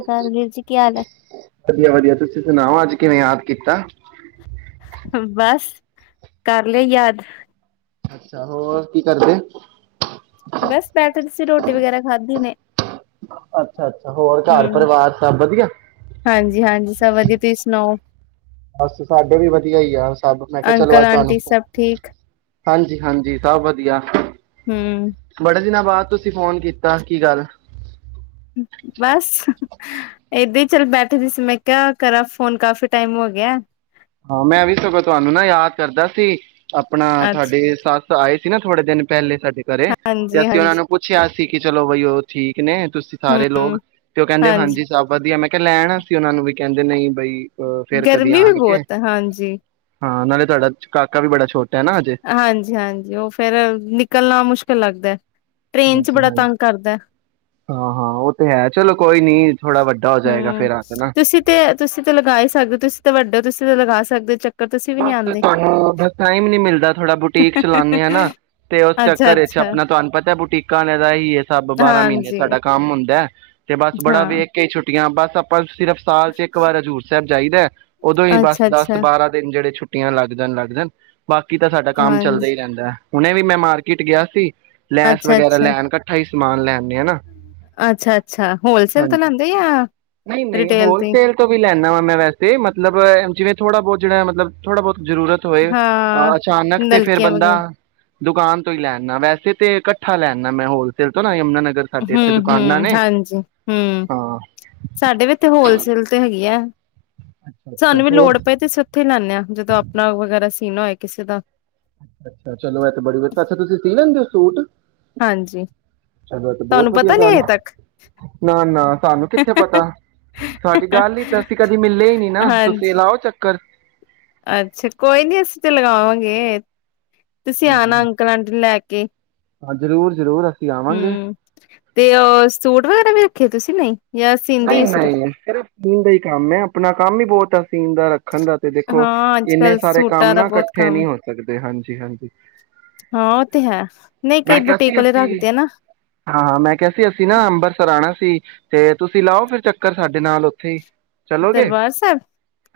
ਅਕਾਲ ਵੀਰ ਜੀ ਕੀ ਹਾਲ ਹੈ? ਵਧੀਆ ਵਧੀਆ ਤੁਸੀਂ ਸੁਣਾਓ ਅੱਜ ਕਿਵੇਂ ਯਾਦ ਕੀਤਾ। ਬਸ ਕਰ ਲਿਆ ਯਾਦ। ਅੱਛਾ ਹੋਰ ਕੀ ਕਰਦੇ। ਬਸ ਬੈਠੇ ਤੁਸੀਂ ਰੋਟੀ ਵਗੈਰਾ ਖਾਧੀ ਨੇ ਅੱਛਾ ਅੱਛਾ ਹੋਰ ਘਰ ਹੂੰ ਪਰਿਵਾਰ ਸਭ ਵਧੀਆ। ਹਾਂਜੀ ਹਾਂਜੀ ਸਭ ਵਧੀਆ ਤੁਸੀਂ ਸੁਣਾਓ ਬਸ ਸਾਡੇ ਵੀ ਵਧੀਆ ਹੀ ਆ ਸਭ ਮੈਂ ਕਿਹਾ ਚਲੋ ਅੰਕਲ ਅੱਜ ਤੁਹਾਨੂੰ ਆਂਟੀ ਸਭ ਠੀਕ? ਹਾਂਜੀ ਹਾਂਜੀ ਸਭ ਵਧੀਆ। ਹੂੰ ਬੜੇ ਦਿਨਾਂ ਬਾਅਦ ਤੁਸੀਂ ਫੋਨ ਕੀਤਾ ਕੀ ਗੱਲ ਬਸ ਏਦਾਂ ਹੀ ਚੱਲ ਬੈਠੇ ਜ ਸੀ ਮੈਂ ਕਿਹਾ ਆ ਕਰਾਂ ਫੋਨ ਕਾਫੀ ਟਾਈਮ ਹੋ ਗਿਆ। ਹਾਂ ਮੈਂ ਵੀ ਸਗੋਂ ਤੁਹਾਨੂੰ ਨਾ ਯਾਦ ਕਰਦਾ ਸੀ। ਆਪਣਾ ਅੱਛਾ, ਤੁਹਾਡੇ ਸਾ ਆਏ ਸੀ ਨਾ ਥੋੜੇ ਦਿਨ ਪਹਿਲੇ ਸਾਡੇ ਘਰੇ ਤੇ ਹਾਂਜੀ ਅਸੀਂ ਉਹਨਾਂ ਹਾਂਜੀ ਨੂੰ ਪੁੱਛਿਆ ਠੀਕ ਹੈ, ਚਲੋ ਬਾਈ ਉਹ ਠੀਕ। ਕਹਿੰਦੇ ਤੁਸੀਂ ਸਾਰੇ ਲੋਕ ਹੂੰ ਤੇ ਉਹ ਕਹਿੰਦੇ ਹਾਂਜੀ, ਸਭ ਵਧੀਆ, ਮੈਂ ਲੈਣਾ ਸੀ ਉਹਨਾ ਨੂੰ ਵੀ, ਕਹਿੰਦੇ ਨਹੀਂ। ਬਈ ਅਹ ਫੇਰ ਕਦੀ ਆਉਣਗੇ। ਜੀ। ਹਾਂ ਨਾਲੇ ਤੁਹਾਡਾ ਕਾਕਾ ਵੀ ਬੜਾ ਛੋਟਾ ਹੈ ਨਾ ਹਜੇ ਹਾਂਜੀ ਹਾਂਜੀ ਉਹ ਫੇਰ ਨਿਕਲਣਾ ਮੁਸ਼ਕਿਲ ਲੱਗਦਾ। ਟ੍ਰੇਨ ਚ ਹਾਂਜੀ ਬੜਾ ਹਾਂਜੀ ਤੰਗ ਕਰਦਾ। ਹਾਂ ਹਾਂ ਉਹ ਤੇ ਹੈ ਚਲੋ। ਕੋਈ ਨੀ। ਥੋੜਾ ਵੱਡਾ ਹੋ ਜਾਏਗਾ ਹੂੰ ਫੇਰ ਆ ਕੇ ਨਾ ਤੁਸੀਂ ਤੇ, ਤੁਸੀਂ ਤੇ ਲਗਾ ਹੀ ਸਕਦੇ, ਤੁਸੀਂ ਤਾਂ ਵੱਡੇ ਤੁਸੀਂ ਲਗਾ ਸਕਦੇ ਚੱਕਰ ਤੁਸੀਂ ਵੀ ਨੀ ਬਸ ਆਂਦੇ। ਤੁਹਾਨੂੰ ਭੀ ਟਾਈਮ ਨੀ ਮਿਲਦਾ, ਥੋੜਾ ਬੁਟੀਕ ਚਲਾਉਾਨੇ ਆ ਨਾ ਤੇ ਉਸ ਘਰੇ ਚ ਅੱਛਾ-ਅੱਛਾ, ਆਪਣਾ ਤੁਹਾਨੂੰ ਪਤਾ, ਬੁਟੀਕਾਂ ਵਾਲੇ ਦਾ ਹੀ ਇਹ ਸਭ ਬਾਰਾਂ ਮਹੀਨੇ ਹਾਂਜੀ ਸਾਡਾ ਕੰਮ ਹੁੰਦਾ ਤੇ ਬਸ ਬੜਾ ਹਾਂ, ਵੇਖ ਕੇ ਛੁੱਟੀਆਂ ਬਸ। ਸਪਸ਼ੱਟ। ਸਿਰਫ ਸਾਲ ਚ ਇੱਕ ਵਾਰ ਹਜ਼ੂਰ ਸਾਹਿਬ। ਜਾਈਦਾ। ਉਦੋਂ ਹੀ ਬਸ ਦਸ ਅੱਛਾ-ਅੱਛਾ, ਬਾਰਾਂ। ਜਿਹੜੇ ਛੁੱਟੀਆਂ ਲੱਗ ਜਾਣ ਲੱਗ ਜਾਣ। ਬਾਕੀ ਤਾਂ ਸਾਡਾ ਕੰਮ ਚੱਲਦਾ ਹਾਂਜੀ, ਹੀ ਰਹਿੰਦਾ ਹੈ। ਹੁਣੇ ਵੀ ਮੈਂ ਮਾਰਕੀਟ ਗਿਆ ਸੀ। ਲੈਸ ਵਗੈਰਾ ਅੱਛਾ-ਅੱਛਾ, ਲੈਣ ਇਕੱਠਾ ਹੀ ਸਮਾਨ ਲੈਣ। ਨਹੀਂ ਆ ਨਾ, ਅੱਛਾ-ਅੱਛਾ, ਹਾਂ ਹੋਲਸੇਲ ਤੋਂ ਲੈਂਦੇ ਜਾਂ ਨਹੀਂ ਨਹੀਂ ਰਿਟੇਲ ਤੇ ਹੋਲਸੇਲ ਤੋਂ ਵੀ ਲੈਣਾ ਵਾ ਮੈਂ ਵੈਸੇ, ਮਤਲਬ ਜਿਵੇਂ ਥੋੜਾ ਬਹੁਤ। ਜਿਹੜਾ ਐ ਮਤਲਬ। ਥੋੜ੍ਹਾ ਬਹੁਤ ਜ਼ਰੂਰਤ ਹੋਏ, ਹਾਂ, ਅਹ ਅਚਾਨਕ ਤੇ ਫੇਿਰ ਨਲਕੀਆਂ ਬੰਦਾ ਵਗੈਰਾ ਦੁਕਾਨ ਤੋਂ ਹੀ ਲੈਆਨਾ, ਵੈਸੇ ਤੇ ਇਕੱਠਾ ਲੈ ਆਨਾ ਮੈਂ ਹੋਲਸੇਲ ਤੋਂ ਨਾ। ਯਮੁਨਾ ਨਗਰ ਸਾਡੇ ਇੱਥੇ ਹਮ ਦੁਕਾਨਾਂ ਹਮ ਨੇ ਹਾਂਜੀ ਹਮ ਹਾਂ ਸਾਡੇ ਵੀ ਇਥੇ ਹੋਲਸੇਲ ਤੇ ਹੈਗੀ ਆ। ਅੱਛਾ ਅੱਛਾ ਸਾਨੂੰ ਵੀ ਹੋਰ ਲੋੜ ਪਏ ਤੇ ਅਸੀਂ ਓਥੋਂ ਹੀ ਲੈਣੇ ਹਾਂ, ਜਦੋਂ ਆਪਣਾ ਵਗੈਰਾ ਪਿੰਨਾ ਹੈ [unintelligible] ਕਿਸੇ ਦਾ। ਅੱਛ ਅੱਛਾ ਚਲੋ ਇਹ ਤਾਂ ਬੜੀ ਵਧੀਆ [unintelligible] ਤੁਸੀਂ ਪੀ ਲੈਂਦੇ ਹੋ। ਸੂਟ। ਹਾਂਜੀ, ਚਲੋ ਐ ਤੇ ਬਹੁਤ ਤੁਹਾਨੂੰ ਵਧੀਆ ਪਤਾ ਨੀ ਗੱਲ, ਹਜੇ ਨਾ ਨਾ ਸਾਨੂੰ ਕਿੱਥੇ ਪਤਾ, ਤੱਕ ਸਾਡੀ ਗੱਲ ਹੀ ਤਾਂ ਅਸੀਂ ਕਦੇ ਮਿਲਲੇ ਹੀ ਨੀ ਨਾ, ਤੁਸੀਂ ਹਾਂਜੀ, ਲਾਓ ਚੱਕਰ। ਅੱਛਾ ਕੋਈ ਨੀ ਅਸੀਂ ਤੇ ਲਗਾਵਾਂਗੇ। ਤੁਸੀਂ ਹਾਂਜੀ ਆਣਾ ਹਾਂ ਅੰਕਲ ਆਂਟੀ ਨੂੰ ਲੈ ਕੇ, ਹਾਂ ਜ਼ਰੂਰ ਜ਼ਰੂਰ ਅਸੀਂ ਆਵਾਂਗੇ ਹਮ ਤੇ ਓ ਸੂਟ ਵਗੈਰਾ ਵੀ ਰੱਖੇ ਤੁਸੀਂ, ਨਹੀਂ। ਜਾਂ ਸੀਂਦੇ ਨਹੀਂ ਈ ਸਿਰਫ ਨਹੀਂ ਸਿਰਫ ਸੀਣ ਦਾ ਹੀ ਕੰਮ ਹੈ ਆਪਣਾ ਕੰਮ ਹੀ ਬਹੁਤ ਆ ਸੀਨ ਦਾ ਰੱਖਣ ਦਾ ਤੇ ਦੇਖੋ ਹਾਂ ਇੰਨੇ ਅੱਜ-ਕੱਲ ਸਾਰੇ ਕੰਮ ਸੂਟਾਂ ਦਾ ਨਾ ਬਹੁਤ ਇਕੱਠੇ ਕੰਮ ਨਹੀਂੀ ਹੋ ਸਕਦੇ ਹਾਂ ਹਾਂਜੀ [unintelligible] ਹਾਂ ਉਹ ਤੇ ਹੈ ਨਹੀਂ ਮੈਂ ਕਈ ਕਿਹਾ ਬੁਟੀਕ ਸੀ ਵਾਲੇ ਅਸੀਂ ਰੱਖਦੇ ਆ ਨਾ। ਹਾਂ ਮੈਂ ਕਿਹਾ ਸੀ ਅਸੀਂ ਨਾ ਅੰਬਰਸਰ ਆਣਾ ਸੀ ਤੇ ਤੁਸੀਂ ਲਾਓ ਫਿਰ ਚੱਕਰ ਸਾਡੇ ਨਾਲ ਉੱਥੇ ਹੀ ਚਲੋਗੇ ਦਰਬਾਰ ਸਾਹਿਬ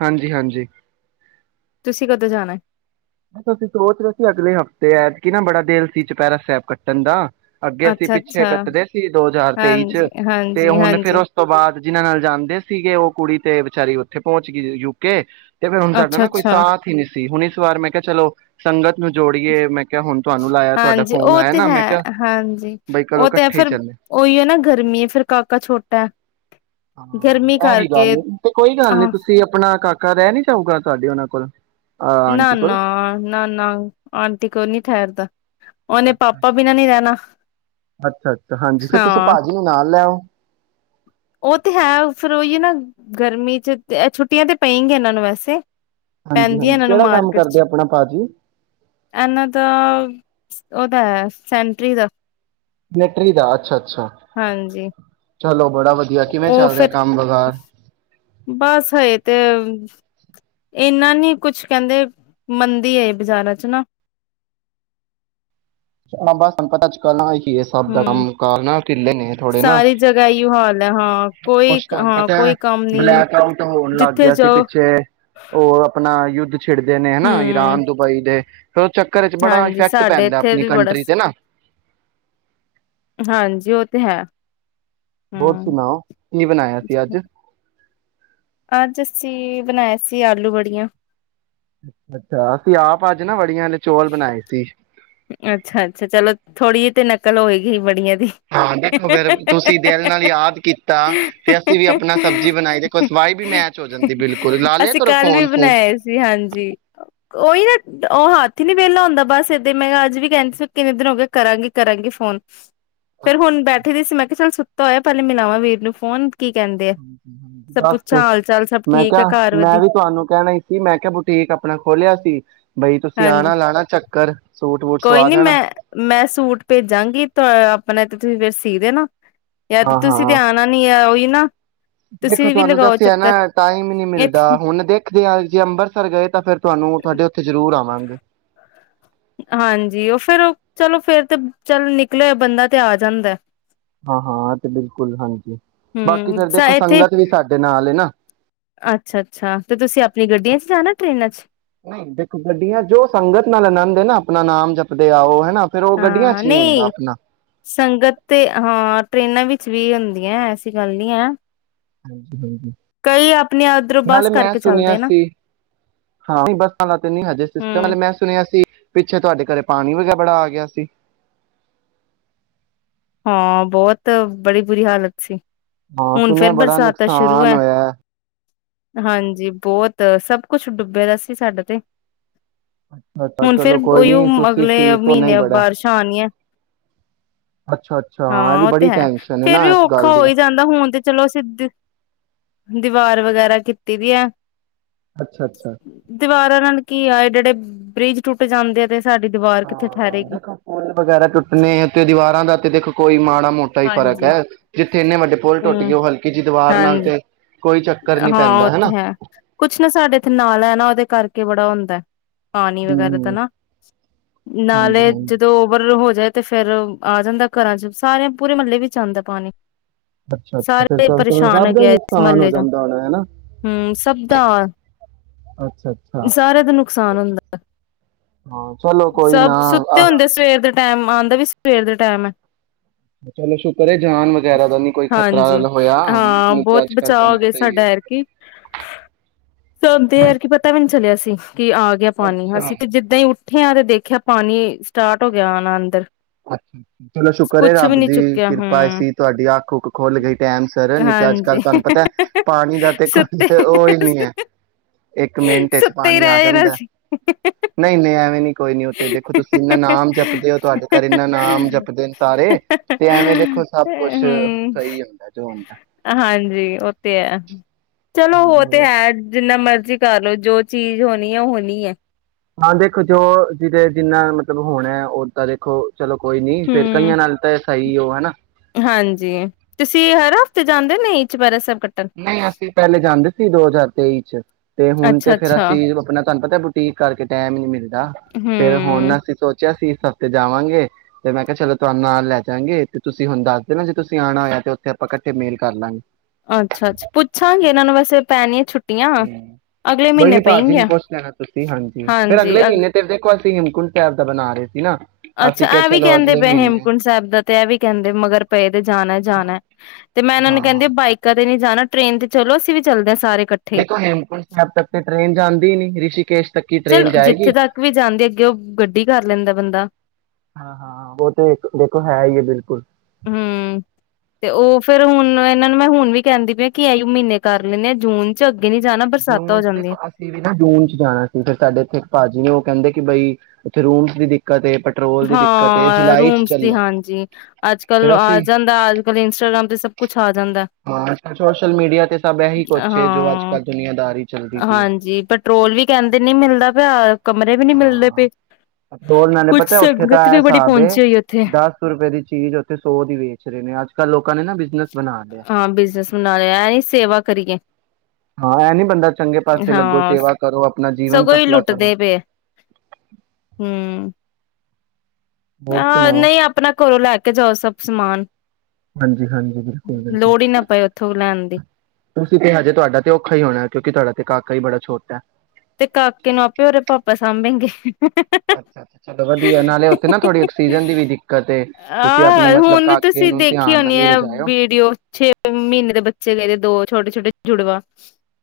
ਹਾਂਜੀ ਹਾਂਜੀ ਤੁਸੀਂ ਕਦੋਂ ਜਾਣਾ ਅਸੀਂ ਸੋਚ ਰਹੇ ਸੀ ਅਗਲੇ ਹਫ਼ਤੇ ਐਤਕਿ ਨਾ ਬੜਾ ਦਿਲ ਸੀ ਚੂਪਹਿਰਾ ਸਾਹਿਬ ਕੱਟਣ ਦਾ ਅੱਗੇ ਅਸੀਂ ਪਿੱਛੇ ਅੱਛਾ-ਅੱਛਾ ਕੱਟਦੇ ਸੀ ਦੋ ਹਜ਼ਾਰ ਤੇਈ ਚ ਤੇ ਹੁਣ ਫਿਰ ਹਾਂਜੀ-ਹਾਂਜੀ-ਹਾਂਜੀ। ਅੱਛਾ-ਅੱਛਾ ਹਾਂਜੀ ਹਾਂਜੀ, ਉਸ ਤੋਂ ਬਾਅਦ ਜਿਹਨਾਂ ਨਾਲ ਜਾਂਦੇ ਸੀ ਗੇ ਉਹ ਕੁੜੀ ਤੇ ਵਿਚਾਰੀ ਉੱਥੇ ਪਹੁੰਚ ਗਈ ਯੂਕੇ ਤੇ ਫਿਰ ਹੁਣ ਸਾਡਾ ਅੱਛਾ ਨਾ ਕੋਈ ਅੱਛਾ, ਸਾਥ ਹੀ ਨਹੀਂ ਸੀ ਹੁਣ ਇਸ ਵਾਰ ਮੈਂ ਕਿਹਾ ਚਲੋ ਸੰਗਤ ਨੂੰ ਜੋੜੀਏ ਮੈਂ ਕਿਹਾ ਹੁਣ ਤੁਹਾਨੂੰ ਲਾਇਆ ਤੁਹਾਡਾ ਹਾਂਜੀ ਫੋਨ ਉਹ ਆਇਆ ਤੇ ਨਾ ਮੈਂ ਹੈ ਕਿਹਾ ਹਾਂਜੀ। ਬਈ ਕਲੋ ਉਹ ਤੇ ਇਕੱਠੇ ਫਿਰ ਚੱਲਦੇ ਉਹੀ ਹੈ ਨਾ ਗਰਮੀ ਫਿਰ ਕਾਕਾ ਛੋਟਾ ਐ। ਗਰਮੀ ਹਾਂ ਇਹ ਵੀ ਕਰਕੇ ਗੱਲ ਤੇ ਕੋਈ ਗੱਲ ਹਾਂ ਨੀ ਤੁਸੀਂ ਆਪਣਾ [unintelligible] ਕਾਕਾ ਰਹਿ ਨੀ ਜਾਊਗਾ ਤੁਹਾਡੇ ਉਹਨਾਂ ਕੋਲ ਨਾ ਆਂਟੀ ਨਾ ਕੋਲ ਨਾ ਨਾ ਆਂਟੀ ਕੋ ਨੀ ਠਹਿਰਦਾ ਉਹਨੇ ਅੱਛਾ ਪਾਪਾ ਬਿਨਾਂ ਨੀ ਰਹਿਣਾ ਅੱਛਾ ਅੱਛਾ ਹਾਂਜੀ ਫਿਰ ਤੁਸੀਂ ਹਾਂ ਭਾਜੀ ਨੂੰ ਨਾਲ ਲੈਓ ਉਹ ਤੇ ਹੈ ਫਿਰ ਉਹੀ ਨਾ ਗਰਮੀ ਚ ਛੁੱਟੀਆਂ ਤੇ ਪੈਣ ਗਿਆ ਇਹਨਾਂ ਨੂੰ ਵੈਸੇ ਪੈਂਦੀਆਂ ਹਾਂਜੀ-ਹਾਂਜੀ ਇਹਨਾਂ ਨੂੰ ਕਿਹੜਾ ਕੰਮ ਮਾਰਕੀਟ ਕਰਦੇ ਚ ਆਪਣਾ ਭਾਜੀ ਇਹਨਾਂ ਦਾ ਓਨਾ ਦਾ ਸੈਂਟਰੀ ਦਾ ਸੈਂਟਰੀ ਦਾ ਅੱਛਾ ਅੱਛਾ ਹਾਂਜੀ ਚਲੋ ਬੜਾ ਵਧੀਆ ਕਿਵੇਂ ਉਹ ਚੱਲ ਰਿਹਾ ਫਿਰ ਕੰਮ ਵਗਾਰ ਬਸ ਹਜੇ ਤੇ ਇਨਾ ਨੀ ਕੁਛ ਕਹਿੰਦੇ ਮੰਦੀ ਏ ਬਜ਼ਾਰਾਂ ਚ ਨਾ ਾਂ ਬਸਾਨੂੰ ਪਤਾ ਅੱ ਕੱਲ [unintelligible] ਇਹ ਸਬ ਹੂੰ ਕੰਮ ਕਾਰ ਨਾ ਢਿੱਲੇ ਨੇਥੋੜੇ ਨਾ ਸਾਰੀ ਜਗ੍ਹਾ ਇਹੀਓ ਹਾਲ ਹੈ ਹਾਂ ਕੋਈ ਕੁਛ ਤੁਹਾਨੂੰ ਹਾਂ ਪਤਾ ਕੋਈ ਕੰਮ ਨੀ ਬਲੈਕ ਆਊਟ ਹੋਣ ਲੱਗ ਜਿੱਥੇ ਗਿਆ ਸੀ ਜਾਓ ਪਿੱਛੇ ਉਹ ਆਪਣਾ ਯੁਧ ਛਿੜਦੇ ਨੇ ਹਨਾ ਹੂੰ ਈਰਾਨ ਦੁਬਈ ਦੇ ਫਿਰ ਉਹ ਚੱਕਰ ਚ ਬੜਾ ਹਾਂਜੀ ਇਫੈਕਟ ਸਾਡੇ ਪੈਂਦਾ ਇੱਥੇ ਬੜਾ ਕੰਟਰੀ ਤੇ ਨਾ ਹਾਂਜੀ ਉਹ ਤੇ ਹੈ ਹੋਰ ਹਮ ਸੁਣਾਓ ਕੀ ਬਣਾਇਆ ਸੀ ਅੱਜ ਅੱਜ ਅਸੀਂ ਬਣਾਏ ਸੀ ਆਲੂ ਵੜੀਆਂ ਅੱਛਾ ਅਸੀਂ ਆਪ ਅੱਜ ਨਾ ਤੀਆਂ ਨੇ ਚੌਲ ਬਣਾਏ ਸੀ ਅੱਛਾ ਅੱਛਾ ਚਲੋ ਥੋੜ੍ਹੀ ਜਿਹੀ ਤੇ ਨਕਲ ਹੋਏਗੀ ਵੜੀਆਂ ਦੀ ਹਾਂ ਦੇਖੋ ਫਿਰ ਤੁਸੀਂ ਦਿਲ ਨਾਲ ਯਾਦ ਕੀਤਾ ਤੇ ਅਸੀਂ ਵੀ ਆਪਣਾ ਸਬਜ਼ੀ ਬਣਾਈ ਦੇਖੋ ਸਵਾਈ ਵੀ ਮੈਚ ਹੋ ਜਾਂਦੀ ਬਿਲਕੁਲ ਲਾ ਲਿਆ ਅਸੀਂ ਕਰੋ ਕੱਲ ਵੀ ਫੋਨ ਫੋਨ ਬਣਾਏ ਸੀ ਹਾਂਜੀ ਉਹੀ ਨਾ ਉਹ ਹੱਥ ਹੀ ਨੀ ਵਿਹਲਾ ਹੁੰਦਾ ਬਸ ਤੇ ਮੈਂ ਕਿਹਾ ਅੱਜ ਵੀ ਕਹਿੰ ਕਿੰਨੇ ਦਿਨ ਹੋ ਕੇ ਕਰਾਂਗੀ ਕਰਾਂਗੀ ਫੋਨ ਫੇਰ ਹੁਣ ਬੈਠੇ ਦੇ ਸੀ ਮੈਂ ਕਿਹਾ ਚੱਲ ਸੁੱ ਤੋਇਆ ਪਹਿਲੇ ਮਿਲਾਵਾਂ ਵੀਰ ਨੂੰ ਫੋਨ ਕੀ ਕਹਿੰਦੇ ਆ ਹ ਹਾਂ ਸਭ ਪੁੱਛਾਂ ਬਸ ਹਾਲ ਚਾਲ ਸਭ ਮੈਂ ਠੀਕ ਕਿਹਾ ਆ ਘਰ ਮੈਂ ਵਧੀ ਵੀ ਤੁਹਾਨੂੰ ਕਹਿਣਾ ਹੀ ਸੀ ਮੈਂ ਕਿਹਾ ਬੁਟੀਕ ਆਪਣਾ ਖੋਲਿਆ ਸੀ ਬਈ ਤੁਸੀਂ ਹਾਂਜੀ ਆਣਾ ਲਾਣਾ ਚੱਕਰ ਸੂਟ ਵੂਟ ਕੋਈ ਸਵਾ ਨੀ ਜਾਣਾ ਮੈਂ ਮੈਂ ਸੂਟ ਭੇਜਾਂਗੀ ਆਪਣਾ ਤੁਸੀਂ ਫੇਰ ਸੀਖਦੇ ਨਾ ਯਦ ਹਾਂ ਤੁਸੀਂ ਤੇ ਹਾਂ ਆਉਣਾ ਨੀ ਆ ਉਹੀ ਨਾ ਦੇਖੋ ਤੁਸੀਂ ਵੀ ਤੁਹਾਨੂੰ ਲਗਾਓ ਦੱਸਿਆ ਨਾ ਚੱਕਰ ਟਾਈਮ ਹੀ ਨਹੀਂੀ ਮਿਲਦਾ ਇੱਥੇ ਹੁਣ ਦੇਖਦੇ ਹਾਂ ਜੇ ਅੰਮ੍ਰਿਤਸਰ ਗਏ ਤਾਂ ਫਿਰ ਤੁਹਾਨੂੰ ਤੁਹਾਡੇ ਉੱਥੇ ਜ਼ਰੂਰ ਆਵਾਂਗੇ ਹਾਂਜੀ ਉਹ ਫਿਰ ਉਹ ਚਲੋ ਫੇਰ ਤੇ ਚੱਲ ਨਿਕਲ ਬੰਦਾ ਤੇ ਆ ਜਾਂਦਾ ਹਾਂ ਹਾਂ ਤੇ ਬਿਲਕੁਲ ਹਾਂਜੀ ਬਾਕੀ ਹੂੰ ਫਿਰ ਦੇਖੋ ਇੱਥੇ ਸੰਗਤ ਵੀ ਸਾਡੇ ਨਾਲ ਹੈ ਨਾ। ਅੱਛਾ ਅੱਛਾ ਤੇ ਤੁਸੀਂ ਆਪਣੀ ਗੱਡੀਆਂ ਚ ਜਾਣਾ ਟ੍ਰੇਨ ਚ ਨਹੀਂ ਦੇਖੋ ਗੱਡੀਆਂ ਜੋ ਸੰਗਤ ਨਾਲ ਆਨੰਦ ਹੈ ਨਾ ਆਪਣਾ ਨਾਮ ਜਪਦੇ ਆਓ ਹਨਾ। ਫੇਰ ਉਹ ਗੱਡੀਆਂ ਚ ਨਹੀਂ ਆਦਾ ਆਪਣਾ। ਸੰਗਤ ਤੇ ਹਾਂ ਟ੍ਰੇਨਾਂ ਵਿੱਚ ਵੀ ਹੁੰਦੀਆਂ ਐਸੀ ਗੱਲ ਨੀ ਹੈ। ਹਾਂਜੀ ਕਈ ਆਪਣੇ ਉੱਧਰੋਂ ਬੱਸ ਨਾਲੇ ਮੈਂ ਕਰਕੇ ਸੁਣਿਆ ਚੱਲਦੇ ਨਾ ਸੀ ਹਾਂ ਬੱਸਾਂ ਦਾ ਤੇ ਨਹੀਂ ਹਜੇ ਸਿਸਟਮ ਨਾਲੇ ਹੂੰ ਮੈਂ ਸੁਣਿਆ ਸੀ। ਪਿੱਛੇ ਤੁਹਾਡੇ ਘਰੇ ਪਾਣੀ ਵੀ ਬੜਾ ਆ ਗਿਆ ਸੀ। ਹਾਂ ਬਹੁਤ ਬੜੀ ਬੁਰੀ ਹਾਲਤ ਸੀ। ਹਾਂ ਹੁਣ ਸੁਣਿਆ ਫੇਰ ਬੜਾ ਬਰਸਾਤਾਂ ਸ਼ੁਰੂ ਨੁਕਸਾਨ ਹੈ ਹੋਇਆ ਏ। ਹਾਂਜੀ ਬਹੁਤ ਸਭ ਕੁਛ ਡੁੱਬੇ ਦਾ ਸੀ ਸਾਡੇ ਤੇ। ਅੱਛਾ ਹੁਣ ਫੇਰ ਚਲੋ ਕੋਈ ਉਹੀ ਓ ਨਹੀਂ ਤੁਸੀਂ ਅਗਲੇ ਠੀਕ ਹੋ ਨਹੀਂ ਮਹੀਨੇ ਬੜਾ ਬਾਰਿਸ਼ ਆਨਿਆ ਹੈ ਅੱਛਾ ਅੱਛਾ ਇਹ ਹਾਂ ਵੀ ਉਹ ਤੇ ਬੜੀ ਹੈ ਟੈਨਸ਼ਨ ਹੈ ਫੇਰ ਨਾ ਵੀ ਇਸ ਔਖਾ ਗੱਲ ਹੋ ਦੀ ਹੀ ਜਾਂਦਾ ਹੁਣ ਤੇ ਚਲੋ ਸਿੱਧੀ ਦੀਵਾਰ ਵਗੈਰਾ ਕੀਤੀ ਦੀ ਹੈ। ਅੱਛਾ ਅੱਛਾ ਦੀਵਾਰਾਂ ਕੀ ਐਏਡੇ ਐਏਡੇ ਬ੍ਰਿਜ ਟੁੱਟ ਜਾਂਦੇ ਨੇ। ਹਾਂ ਦੇਖੋ ਫੁੱਲ ਵਗੈਰਾ ਟੁੱਟਣੇ ਉੱਥੇ ਦੀਵਾਰਾਂ ਦਾ ਦੇਖੋ ਕੋਈ ਮਾੜਾ ਮੋਟਾ ਹੀ ਫ਼ਰਕ ਹਾਂਜੀ ਹੈ ਜਿੱਥੇ ਇੰਨੇ ਵੱਡੇ ਪੁਲ ਟੁੱਟ ਗਏ ਹਮ ਉਹ ਹਲਕੀ ਜੀ ਦੀਵਾਰ ਨਾਲ ਹਾਂਜੀ ਤੇ ਕੋਈ ਚੱਕਰ ਨੀ ਹਾਂ ਓ ਪੈਂਦਾ ਤੇ ਹਨਾ ਹੈ ਕੁਛ ਨਾ ਸਾਡੇ ਇੱਥੇ ਨਾਲਾ ਹੈ ਨਾ ਉਹਦੇ ਕਰਕੇ ਕੇ ਬੜਾ ਹੁੰਦਾ ਐ। ਪਾਣੀ ਵਗੈਰਾ ਤਾਂ ਹੂੰ ਨਾ ਹਾਂਜੀ ਨਾਲੇ ਹਾਂਜੀ ਜਦੋਂ ਓਵਰ ਹੋ ਤੇ ਫੇਰ ਆ ਜਾਂਦਾ ਘਰਾਂ ਚ ਸਾਰਿਆਂ ਪੂਰੇ ਮਹੱਲੇ ਵਿੱਚ ਆਂਦਾ ਪਾਣੀ। ਅੱਛਾ ਅੱਛਾ ਫਿਰ ਸਾਰੇ ਸ ਪਰੇਸ਼ਾਨ ਸਭ ਦਾ ਹੀ ਹੈਗੇ ਆ ਇਸ ਨੁਕਸਾਨ ਹੋ ਮਹੱਲੇ ਚ ਜਾਂਦਾ। ਹੋਣਾ ਹਨਾ ਹੂੰ ਸਭ ਦਾ ਅੱਛਾ ਅੱਛਾ ਸਾਰਿਆਂ ਦਾ ਨੁਕਸਾਨ ਹੁੰਦਾ। ਹਾਂ ਚਲੋ ਕੋਈ ਨਾ ਸਭ ਸੁੱਤੇ ਆ ਹੁੰਦੇ ਸਵੇਰ ਦੇ ਟਾਈਮ ਆਦਾ ਵੀ ਸਵੇਰ ਦੇ ਟਾਈਮ ਹੈ। ਚਲੋ ਸ਼ੁਕਰ ਜਾਨ ਵਗੈਰਾ ਦਾ ਨੀ ਕੋਈ ਖਤਰਾ ਹਾਂਜੀ ਹੋਇਆ ਹਾਂ ਨਹੀਂ ਤੇ ਬਹੁਤ ਅੱਜ ਕੱਲ ਬਚਾਅ ਤੁਹਾਨੂੰ ਹੋ ਗਏ ਪਤਾ ਹੀ ਸਾਡਾ ਹੈ ਐਤਕੀ ਕੀ ਪਤਾ ਵੀ ਨਹੀਂ ਚਲਿਆ ਸੀ [inaudible] ਕਿ ਆ ਗਿਆ ਪਾਣੀ ਅੱਛਾ ਅਸੀਂ ਤੇ ਜਿੱਦਾਂ ਓਠੇ ਤੇ ਦੇਖਿਆ ਪਾਣੀ ਸਟਾਰਟ ਹੋ ਗਿਆ ਆਣਾ ਅੰਦਰ ਅੱਛਾ ਚਲੋ ਸ਼ੁਕਰ ਏ ਕੁਛ ਵੀ ਰੱਬ ਨੀ ਦੀ ਚੁੱਕਿਆ ਹੂੰ ਕਿਰਪਾ ਅਸੀ ਤੁਹਾਡੀ ਅੱਖ ਉੱਖ ਖੋਲ ਗਈ ਟਾਈਮ ਸਰ ਨੀ ਤਾਂ ਅੱਜ ਕੱਲ੍ਹ ਹਾਂਜੀ ਤੁਹਾਨੂੰ ਪਤਾ ਹੈ ਪਾਣੀ ਪਾਣੀ ਦਾ ਤੇ ਕੋਈ ਸੁੱਤੇ ਉਹਹੀ ਨੀ ਹੈ ਇੱਕ ਮਿੰਟ ਚ ਸੁੱਤੇ ਹੀ ਪਾਣੀ ਆ ਰਹਿ ਜਾਣਾ ਜਾਂਦਾ ਸੀ ਨਹੀਂ ਨਹੀਂ ਐਵੇਂ ਨੀ ਕੋਈ ਨੀ ਉਹ ਤੇ ਦੇਖੋ ਤੁਸੀਂ ਇੰਨਾ ਨਾਮ ਜਪਦੇ ਹੋ ਤੁਹਾਡੇ। ਕਰਨਾ ਨਾਮ ਜਪਦੇ ਨੇ ਸਾਰੇ ਤੇ ਐਵੇਂ ਦੇਖੋ ਸਭ ਕੁਛ ਹੂੰ, ਸਹੀ ਹੁੰਦਾ ਜੋ ਹੁੰਦਾ ਹਾਂਜੀ ਉਹ ਤੇ ਹੈ। ਚਲੋ ਹਾਂਜੀ ਉਹ ਤੇ ਹੋਰ ਹੈ ਜਿੰਨਾ ਮਰਜ਼ੀ ਕਰ ਲੋ ਜੋ ਚੀਜ਼ ਹੋਣੀ ਹੈ ਉਹ ਹੋਣੀ ਹੈ ਹਾਂ ਦੇਖੋ ਜੋ ਜਿਹਦੇ ਜਿੰਨਾ ਮਤਲਬ ਹੋਣਾ ਉਓਦਾਂ ਦੇਖੋ ਚਲੋ ਕੋਈ ਨੀ ਫੇਰ ਹੂੰ। ਕਈਆਂ ਨਾਲ ਤਾਂ ਸਹੀ ਉਹ ਹਨਾ ਹਾਂਜੀ ਤੁਸੀਂ ਹਰ ਹਫ਼ਤੇ ਜਾਂਦੇ ਨੇ ਇ ਚ ਬਾਰ ਸਭ ਨਹੀਂ ਅਸੀਂ ਪਹਿਲੇ ਜਾਂਦੇ ਸੀ ਦੋ ਹਜ਼ਾਰ ਤੇਈ ਚ ਤੇ ਹੁਣ ਤੇ ਫੇਰ ਅੱਛਾ-ਅੱਛਾ, ਅਸੀਂ ਆਪਣਾ ਧਨ ਤਾਂ ਬੁਟੀਕ ਕਰਕੇ ਟਮ ਹੀ ਨਹੀਂ ਮਿਲ ਫੇਿਰ ਹੂੰ। ਹੁਣ ਅਸੀਂ ਸੋਚਿਆ ਸੀ ਸਤੇ ਜਾਵਾਂਗੇ ਤੇ ਮੈਂ ਕਿਹਾ ਚਲੋ ਤੁਹਾਨੂੰ ਨਾਲ ਲੈ ਜਾਵਾਂਗੇ ਤੇ ਤੁਸੀਂ ਹੁਣ ਦੱਸ ਦੇ ਨਾ ਜੇ ਤੁਸੀਂ ਆਉਣਾ ਹੋਇਆ ਤੇ ਉੱਥੇ ਆਪਾਂ ਇਕੱਠੇ ਮੇਲ ਕਰ ਲਾਂਗੇ ਅੱਛਾ ਅੱਛਾ ਪੁੱਛਾਂਗੇ ਇਹਨਾਂ ਨੂੰ ਵਸੇ ਪੈ ਨ ਛੁ ਹਮ ਬਈ ਨੀ ਭਾਜੀ ਨੂੰ ਪੁੱਛ ਲੈਣਾ ਤੁਸੀਂ ਹਾਂਜੀ ਫੇਰ ਅਗਲੇ ਮਹੀਨੇ ਤੇ ਦੇਖ ਹਿਮਕੁੰਟ ਪੈਰ ਦਾ ਬਣਾ ਰਹੇ ਸੀ ਨਾ ਅੱਛਾ ਅਸੀਂ ਕਿਹਾ ਇਹ ਵੀ ਚਲੋ ਕਹਿੰਦੇ ਅਗਲੇ ਪਏ ਮਹੀਨੇ ਹੇਮਕੁੰਟ ਸਾਹਿਬ ਦਾ ਤੇ ਇਹ ਵੀ ਕਹਿੰਦੇ ਮਗਰ ਪਏਦੇ ਜਾਣਾ ਜਾਣਾ ਤੇ ਮੈਂ ਇਹਨਾਂ ਨੂੰ ਹਾਂ ਕਹਿੰਦੀ ਹਾਂ ਬਾਈਕਾਂ ਤੇ ਨੀ ਜਾਣਾ ਟ੍ਰੇਨ ਤੇ ਚਲੋ ਅਸੀਂ ਵੀ ਚੱਲਦੇ ਹ ਦੇਖੋ ਹਿਮਕੁੰਟ ਸਾਹਿਬ ਤ ਟ੍ਰੇਨ ਜਾਂਦੀ ਹੀ ਨੀ ਰਿਸ਼ਿਕਸ਼ ਤੱਕੀ ਟ੍ਰੇਨ ਚਲੋ ਜਾਏਗੀ ਜਿੱਥੇ ਤੱਕ ਵੀ ਜਾਂਦੀ ਅੱਗੇ ਉਹ ਗੱਡੀ ਕਰ ਲੈਂਦਾ ਬੰਦਾ ਹਾਂ ਹਾਂ ਉਹ ਤੇ ਦੇਖੋ ਹੈ ਹੀ ਹੈ ਬਿਲਕੁਲ ਹਮ ਤੇ ਉਹ ਫੇਿਰ ਹੁਣ ਇਹਨਾਂ ਨੂੰ ਮੈਂ ਹੁਣ ਵੀ ਕਹਿੰਦੀ ਪਈ ਕਿ ਇ ਮਹੀਨੇ ਕਰ ਲੈਂਦੇ ਆਾਂ ਜੂਨ ਚ ਅੱਗੇ ਨੀ ਜਾਣਾ ਬਰਸਾਤਾਂ ਜੂਨ ਹੋ ਚ ਜਾਂਦੀਆਂ। ਦੇਖੋ ਅਸੀਂ ਵੀ ਨਾ ਜੂਨ ਚ ਜਾਣਾ ਸੀ ਫਿਰ ਸਾਡੇ ਇੱਥੇ ਭਾਜੀ ਨੇ ਉਹ ਕਹਿੰਦੇ ਕਿ ਬਈ ਉੱਥੇ ਰੂਮਸ ਦੀ ਦੀ ਏ ਪੈਟਰੋਲ ਦਿੱਕਤ ਏ ਹਾਂ ਜੁਲਾਈ ਚ ਰੂਮਸ ਦੀ ਚੱਲੋ ਹਾਂਜੀ ਅੱਜ ਕਲ ਫਿਰ ਆ ਅਸੀਂ ਜਾਂਦਾ ਅਜ ਕਲ ਇੰਸਟਾਗ੍ਰਾਮ ਤੇ ਸਭ ਕੁਛ ਆ ਜਾਂ ਹਾਂ ਸੋਸ਼ਲ ਮੀਡੀਆ ਤੇ ਸਭ ਇਹੀ ਕੁਛ ਏ ਜੋ ਅੱਜ ਹਾਂ ਕੱਲ੍ਹ ਦੁਨੀਆਂਦਾਰੀ ਚੱਲਦੀ ਪਈ ਏ ਹਾਂਜੀ ਪੈਟਰੋਲ ਵੀ ਕਹਿੰਦੇ ਨੀ ਮਿਲਦਾ ਪਿਆ। ਕਮਰੇ ਵੀ ਨਹੀਂ ਮਿਲਦੇ ਹਾਂ ਪਏ। ਪੈਟਰੋਲ ਨਾਲੇ ਕੁਛ ਪਤਾ ਉੱਥੇ ਸੰਗਤ ਤਾਂ ਇਹ ਵੀ ਬੜੀ ਹਿਸਾਬ ਏ ਪਹੁੰਚੀ ਹੋਈ ਉੱਥੇ ਦਸ ਰੁਪਏ ਦੀ ਚੀਜ਼ ਉੱਥੇ ਸੌ ਦੀ ਵੇਚ ਰਹੇ ਨੇ ਅੱਜ ਕੱਲ੍ਹ ਲੋਕ ਲੋਕਾਂ ਨੇ ਨਾ ਬਿਜ਼ਨਸ ਹਾਂ ਬਿਜਨਸ ਬਣਾ ਲਿਆ ਐ ਨੀ ਸੇਵਾ ਕਰੀਏ। ਹਾਂ ਇਹ ਨੀ ਬੰਦਾ ਚੰਗੇ ਪਾਸੇ ਲੱਗੋ ਹਾਂ ਸੇਵਾ ਕਰੋ ਆਪਣਾ ਜੀਵਨ ਸਗੋਂ ਹੀ ਸਫਲਾ ਕਰੋ। ਲੁੱਟਦੇ ਪਏ ਹੋਰ ਹ ਸੁਣਾਓ ਨਹੀਂ ਆਪਣਾ ਘਰੋਂ ਲੈ ਕੇ ਜਾਓ ਸਭ ਸਮਾਨ। ਹਾਂਜੀ ਹਾਂਜੀ ਬਿਲਕੁਲ ਬਿਲਕੁਲ ਲੋੜ ਹੀ ਨਾ ਪਏ ਉੱਥੋਂ ਲੈਣ ਦੀ। ਤੁਸੀਂ ਤੇ ਹਜੇ ਤੁਹਾਡਾ ਤੇ ਔਖਾ ਹੀ ਹੋਣਾ ਕਿਉਂਕਿ ਤੁਹਾਡਾ ਤੇ ਕਾਕਾ ਹੀ ਬੜਾ ਛੋਟਾ। ਤੇ ਕਾਕੇ ਨੂੰ ਆਪੇ ਓਰੇ ਪਾਪਾ ਸਾਂਭੇਗੇ। ਅੱਛਾ ਅੱਛਾ ਚਲੋ ਵਧੀਆ ਨਾਲੇ ਉੱਥੇ ਨਾ ਥੋੜ੍ਹੀ ਆਕਸੀਜਨ ਦੀ ਵੀ ਦਿੱਕਤ ਏ ਤੁਸੀਂ ਆਪਣੇ ਆਹ ਮਤਲਬ ਹੁਣ ਕਾਕੇ ਤੁਸੀਂ ਨੂੰ ਦੇਖੀ ਧਿਆਨ ਹੋਣੀ ਨਾਲ ਹੀ ਆ ਲਿਜਾਇਓ। ਵੀਡੀਓ, ਛੇ ਮਹੀਨੇ ਦੇ ਬੱਚੇ ਲੈ ਗਏ ਦੋ। ਛੋਟ-ਛੋਟੇ ਜੁੜਵਾ।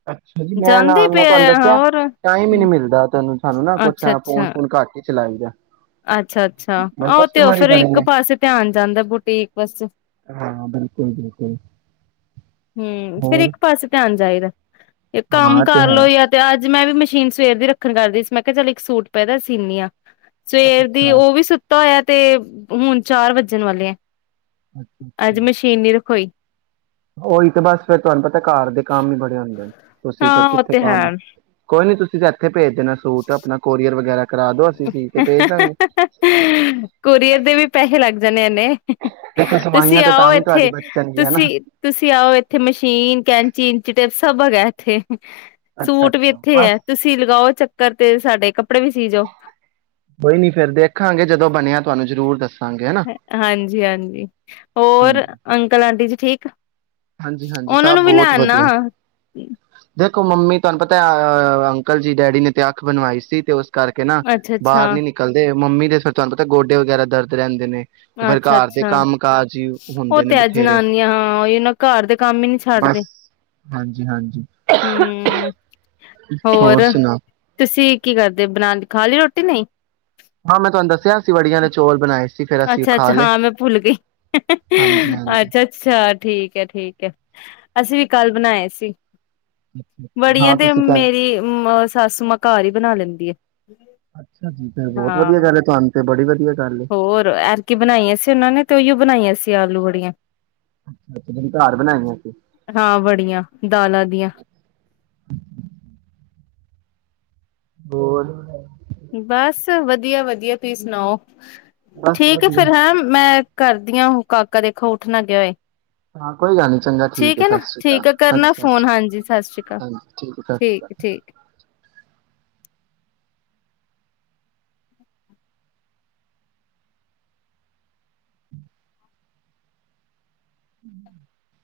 ਅੱਛਾ ਜੀ, ਮੈਂ ਨਾ, ਜਾਂਦੇ ਮੈਂ ਪਏ ਤੁਹਾਨੂੰ ਦੱਸਿਆ। ਹੋਰ ਟਾਈਮ ਹੀ ਨੀ ਮਿਲਦਾ। ਤੈਨੂੰ ਸਾਨੂੰ ਨਾ ਕੁਛ ਆਹ ਫੋਨ ਫੂਨ ਕਰਕੇ। ਚਲਾਈ ਦਾ ਅੱਛਾ-ਅੱਛਾ। ਬਸ ਉਹ ਤੇ ਉਹ ਕਸਟਮਰ ਹੀ ਫੇਰ ਬੜੇ ਇੱਕ ਨੇ ਪਾਸੇ ਧਿਆਨ ਜਾਂਦਾ। ਬੁਟੀਕ ਵਸ ਹਾਂ ਬਿਲਕੁਲ ਬਿਲਕੁਲ ਹਮ, ਫੇਰ ਹੋਰ ਇੱਕ ਪਾਸੇ ਧਿਆਨ ਜਾਏਗਾ। ਇਹ ਕੰਮ ਹਾਂ ਤੇ ਕਰ ਹੈ ਲਓ ਯਾ ਤੇ ਅੱਜ ਮੈਂ ਵੀ ਮਸ ਮਸ਼ੀਨ ਸਵੇਰ ਦੀ ਰੱਖਣ ਕਰਦੀ ਸੀ, ਮੈਂ ਕਿਹਾ ਚਲ ਇੱਕ ਸੂਟ ਪਿਆ ਏਦਾ ਸੀਨੀ ਆਂ। ਅੱਛਾ ਅੱਛਾ ਸਵੇਰ ਦੀ, ਉਹ ਅੱਛਾ ਵੀ ਸੁੱਤਾ ਹੋਇਆ। ਤੇ ਹੁਣ ਚਾਰ ਵੱਜਣ ਵਾਲੇ ਐ। ਅੱਜ ਅੱਛਾ ਮਸ਼ੀਨ ਨੀ ਰਖ ਹੋਈ। ਉਹੀ ਤੇ ਬਸ ਫੇਰ ਤੁਹਾਨੂੰ ਪਤਾ ਘਰ ਦੇ ਕੰਮ ਹੀ ਬੜੇ ਹੁੰਦੇ ਨੇ। ਤੁਸੀਂ ਫਿਰ ਹਾਂ ਉਹ ਕਿੱਥੇ ਤੇ ਹੈ ਕੰਮ, ਕੋਈ ਨੀ ਤੁਸੀਂ [unintelligible] ਭੇਜ ਦੇਣਾ ਸੂਟ, ਆਪਣਾ ਕੋਰੀਅਰ ਵਗੈਰਾ ਕਰਾ ਦੋ। ਅਸੀਂ ਸਿੱਲ ਕੇ ਭੇਜ ਦਾਂਗੇ। ਕੋਰੀਅਰ ਦੇ ਵੀ ਦੇਖੋ [unintelligible] ਤੁਸੀਂ ਸਵਾਈਆਂ ਤੇ ਆਓ ਤਾਂ ਵੀ ਤੁਹਾਡੀ ਇੱਥੇ ਬਚਣਗੀਆਂ ਨਾ ਤੁਸੀਂ ਤੁਸੀਂ ਆਓ ਇੱਥੇ ਮਸ਼ੀਨ ਕੈਂਚੀ ਇੰਚੀ ਟੇਪ ਸਭ ਹੈਗਾ ਏਥੇ। ਅੱਛਾ ਸੂਟ ਵੀ ਅੱਛਾ ਇੱਥੇ ਬਸ ਹੈ, ਤੁਸੀਂ ਲਗਾਓ ਚੱਕਰ ਘਰ ਤੇ ਸਾਡੇ ਕੱਪੜੇ ਵੀ ਸੀ ਜਾਓ ਕੋਈ ਨੀ ਫੇਰ ਦੇਖਾਂਗੇ, ਜਦੋਂ ਬਣਿਆ ਤੁਹਾਨੂੰ ਜ਼ਰੂਰ ਦੱਸ ਹਾਂਜੀ - ਹਾਂਜੀ। ਹੋਰ ਹਾਂਜੀ ਅੰਕਲਾਂ ਬੀਜੀ ਠੀਕ ਆ? ਹਾਂਜੀ ਹਾਂਜੀ ਉਹਨਾਂ ਸਭ ਨੂੰ ਵੀ ਬਹੁਤ ਲੈਣ ਨਾ। ਵਧੀਆ ਦੇਖੋ ਮੰਮੀ ਤੁਹਾਨੂੰ ਪਤਾ ਅਹ ਅੰਕਲ ਜੀ ਡੈਡੀ ਨੇ ਤੇ ਅੱਖ ਬਣਵਾਈ ਸੀ ਤੇ ਉਸ ਕਰਕੇ ਨਾ ਅੱਛਾ ਅੱਛਾ ਬਾਹਰ ਨੀ ਨਿਕਲਦੇ। ਮੰਮੀ ਦੇ ਫਿਰ ਤੁਹਾਨੂੰ ਪਤਾ ਗੋਡੇ ਵਗੈਰਾ ਦਰਦ ਰਹਿੰਦੇ ਨੇ। ਉਹ ਫਿਰ ਅੱਛਾ ਘਰ ਦੇ -ਅੱਛਾ, ਕੰਮ ਕਾਜ ਹੀ ਉਹ ਹੁੰਦੇ ਨੇ ਤੇ ਹੈ ਬਥੇਰੇ ਜਨਾਨੀਆਂ ਇਹਨਾਂ ਘਰ ਦੇ ਕੰਮ ਹੀ ਨਹੀਂ ਬਸ ਛੱਡਦੇ ਹਾਂਜੀ ਹਾਂਜੀ ਹੂੰ ਹੋਰ ਤੁਸੀਂ ਕੀ ਕਰਦੇ ਬਣਾ ਲੀ ਖਾ ਲੀ ਰੋਟੀ ਤਿਨੇ ਹਾਂ, ਮੈਂ ਤੁਹਾਨੂੰ ਦੱਸਿਆ ਸੀ ਬੜੀਆਂ ਨੇ ਚੌਲ ਬਣਾਏ ਸੀ। ਫੇਰ ਅਸੀਂ ਅੱਛਾ- ਖਾ ਅੱਛਾ, ਲਏ ਹਾਂ ਮੈਂ ਭੁੱਲ ਗਈ ਹਾਂਜੀ ਹਾਂਜੀ ਅੱਛਾ, ਅੱਛਾ ਠੀਕ ਹੈ ਠੀਕ ਹੈ ਅਸੀਂ ਵੀ ਕੱਲ ਬਣਾਏ ਸੀ। ਬੜੀਆਂ ਹਾਂ ਤੇ ਤੁਸੀਂ ਕਹਿ ਮੇਰੀ ਅ ਸੱਸੂ ਮਾਂ ਘਰ ਹੀ ਬਣਾ ਲੈਂਦੀ ਆ ਅੱਛਾ ਜੀ ਫੇਰ ਬਹੁਤ ਵਧੀਆ ਹਾਂ। ਗੱਲ ਹੈ ਤੁਹਾਨੂੰ ਤੇ ਬੜੀ ਵਧੀਆ ਗੱਲ ਏ ਹੋਰ ਐਤਕੀ ਬਣਾਈਆਂ ਸੀ ਉਹਨਾਂ ਨੇ ਤੇ ਉਹੀਓ ਬਣਾਈਆਂ ਸੀ। ਤੇ ਆਲੂ ਬੜੀਆਂ ਤੁਸੀਂ ਘਰ ਬਣਾਈਆਂ ਸੀ ਹਾਂ ਬੜੀਆਂ ਦਾਲਾਂ ਦੀਆਂ ਹੋਰ ਬਸ ਵਧੀਆ ਵਧੀਆ ਤੁਸੀਂ ਸੁਣਾਓ ਬਸ ਠੀਕ ਹੈ ਵਧੀਆ ਫਿਰ ਹੈਂ ਮੈਂ ਕਰਦੀਆਂ ਉਹ ਕਾਕਾ ਦੇਖੋ ਉੱਠ ਨਾ ਗਿਆ ਹੋਏ। ਹਾਂ ਕੋਈ ਗੱਲ ਨੀ ਚੰਗਾ ਠੀਕ ਹੈ, ਨਾ ਸਤਿ ਸ੍ਰੀ ਅਕਾਲ ਠੀਕ ਹੈ ਹਾਂਜੀ ਕਰਨਾ ਸਸ ਫੋਨ ਰੀ ਹਾਂਜੀ ਸਤਿ ਸ੍ਰੀ ਅਕਾਲ ਅਕ ਹਾਂਜੀ ਠੀਕ ਸਸਰੀ ਕਾਲ। [unintelligible]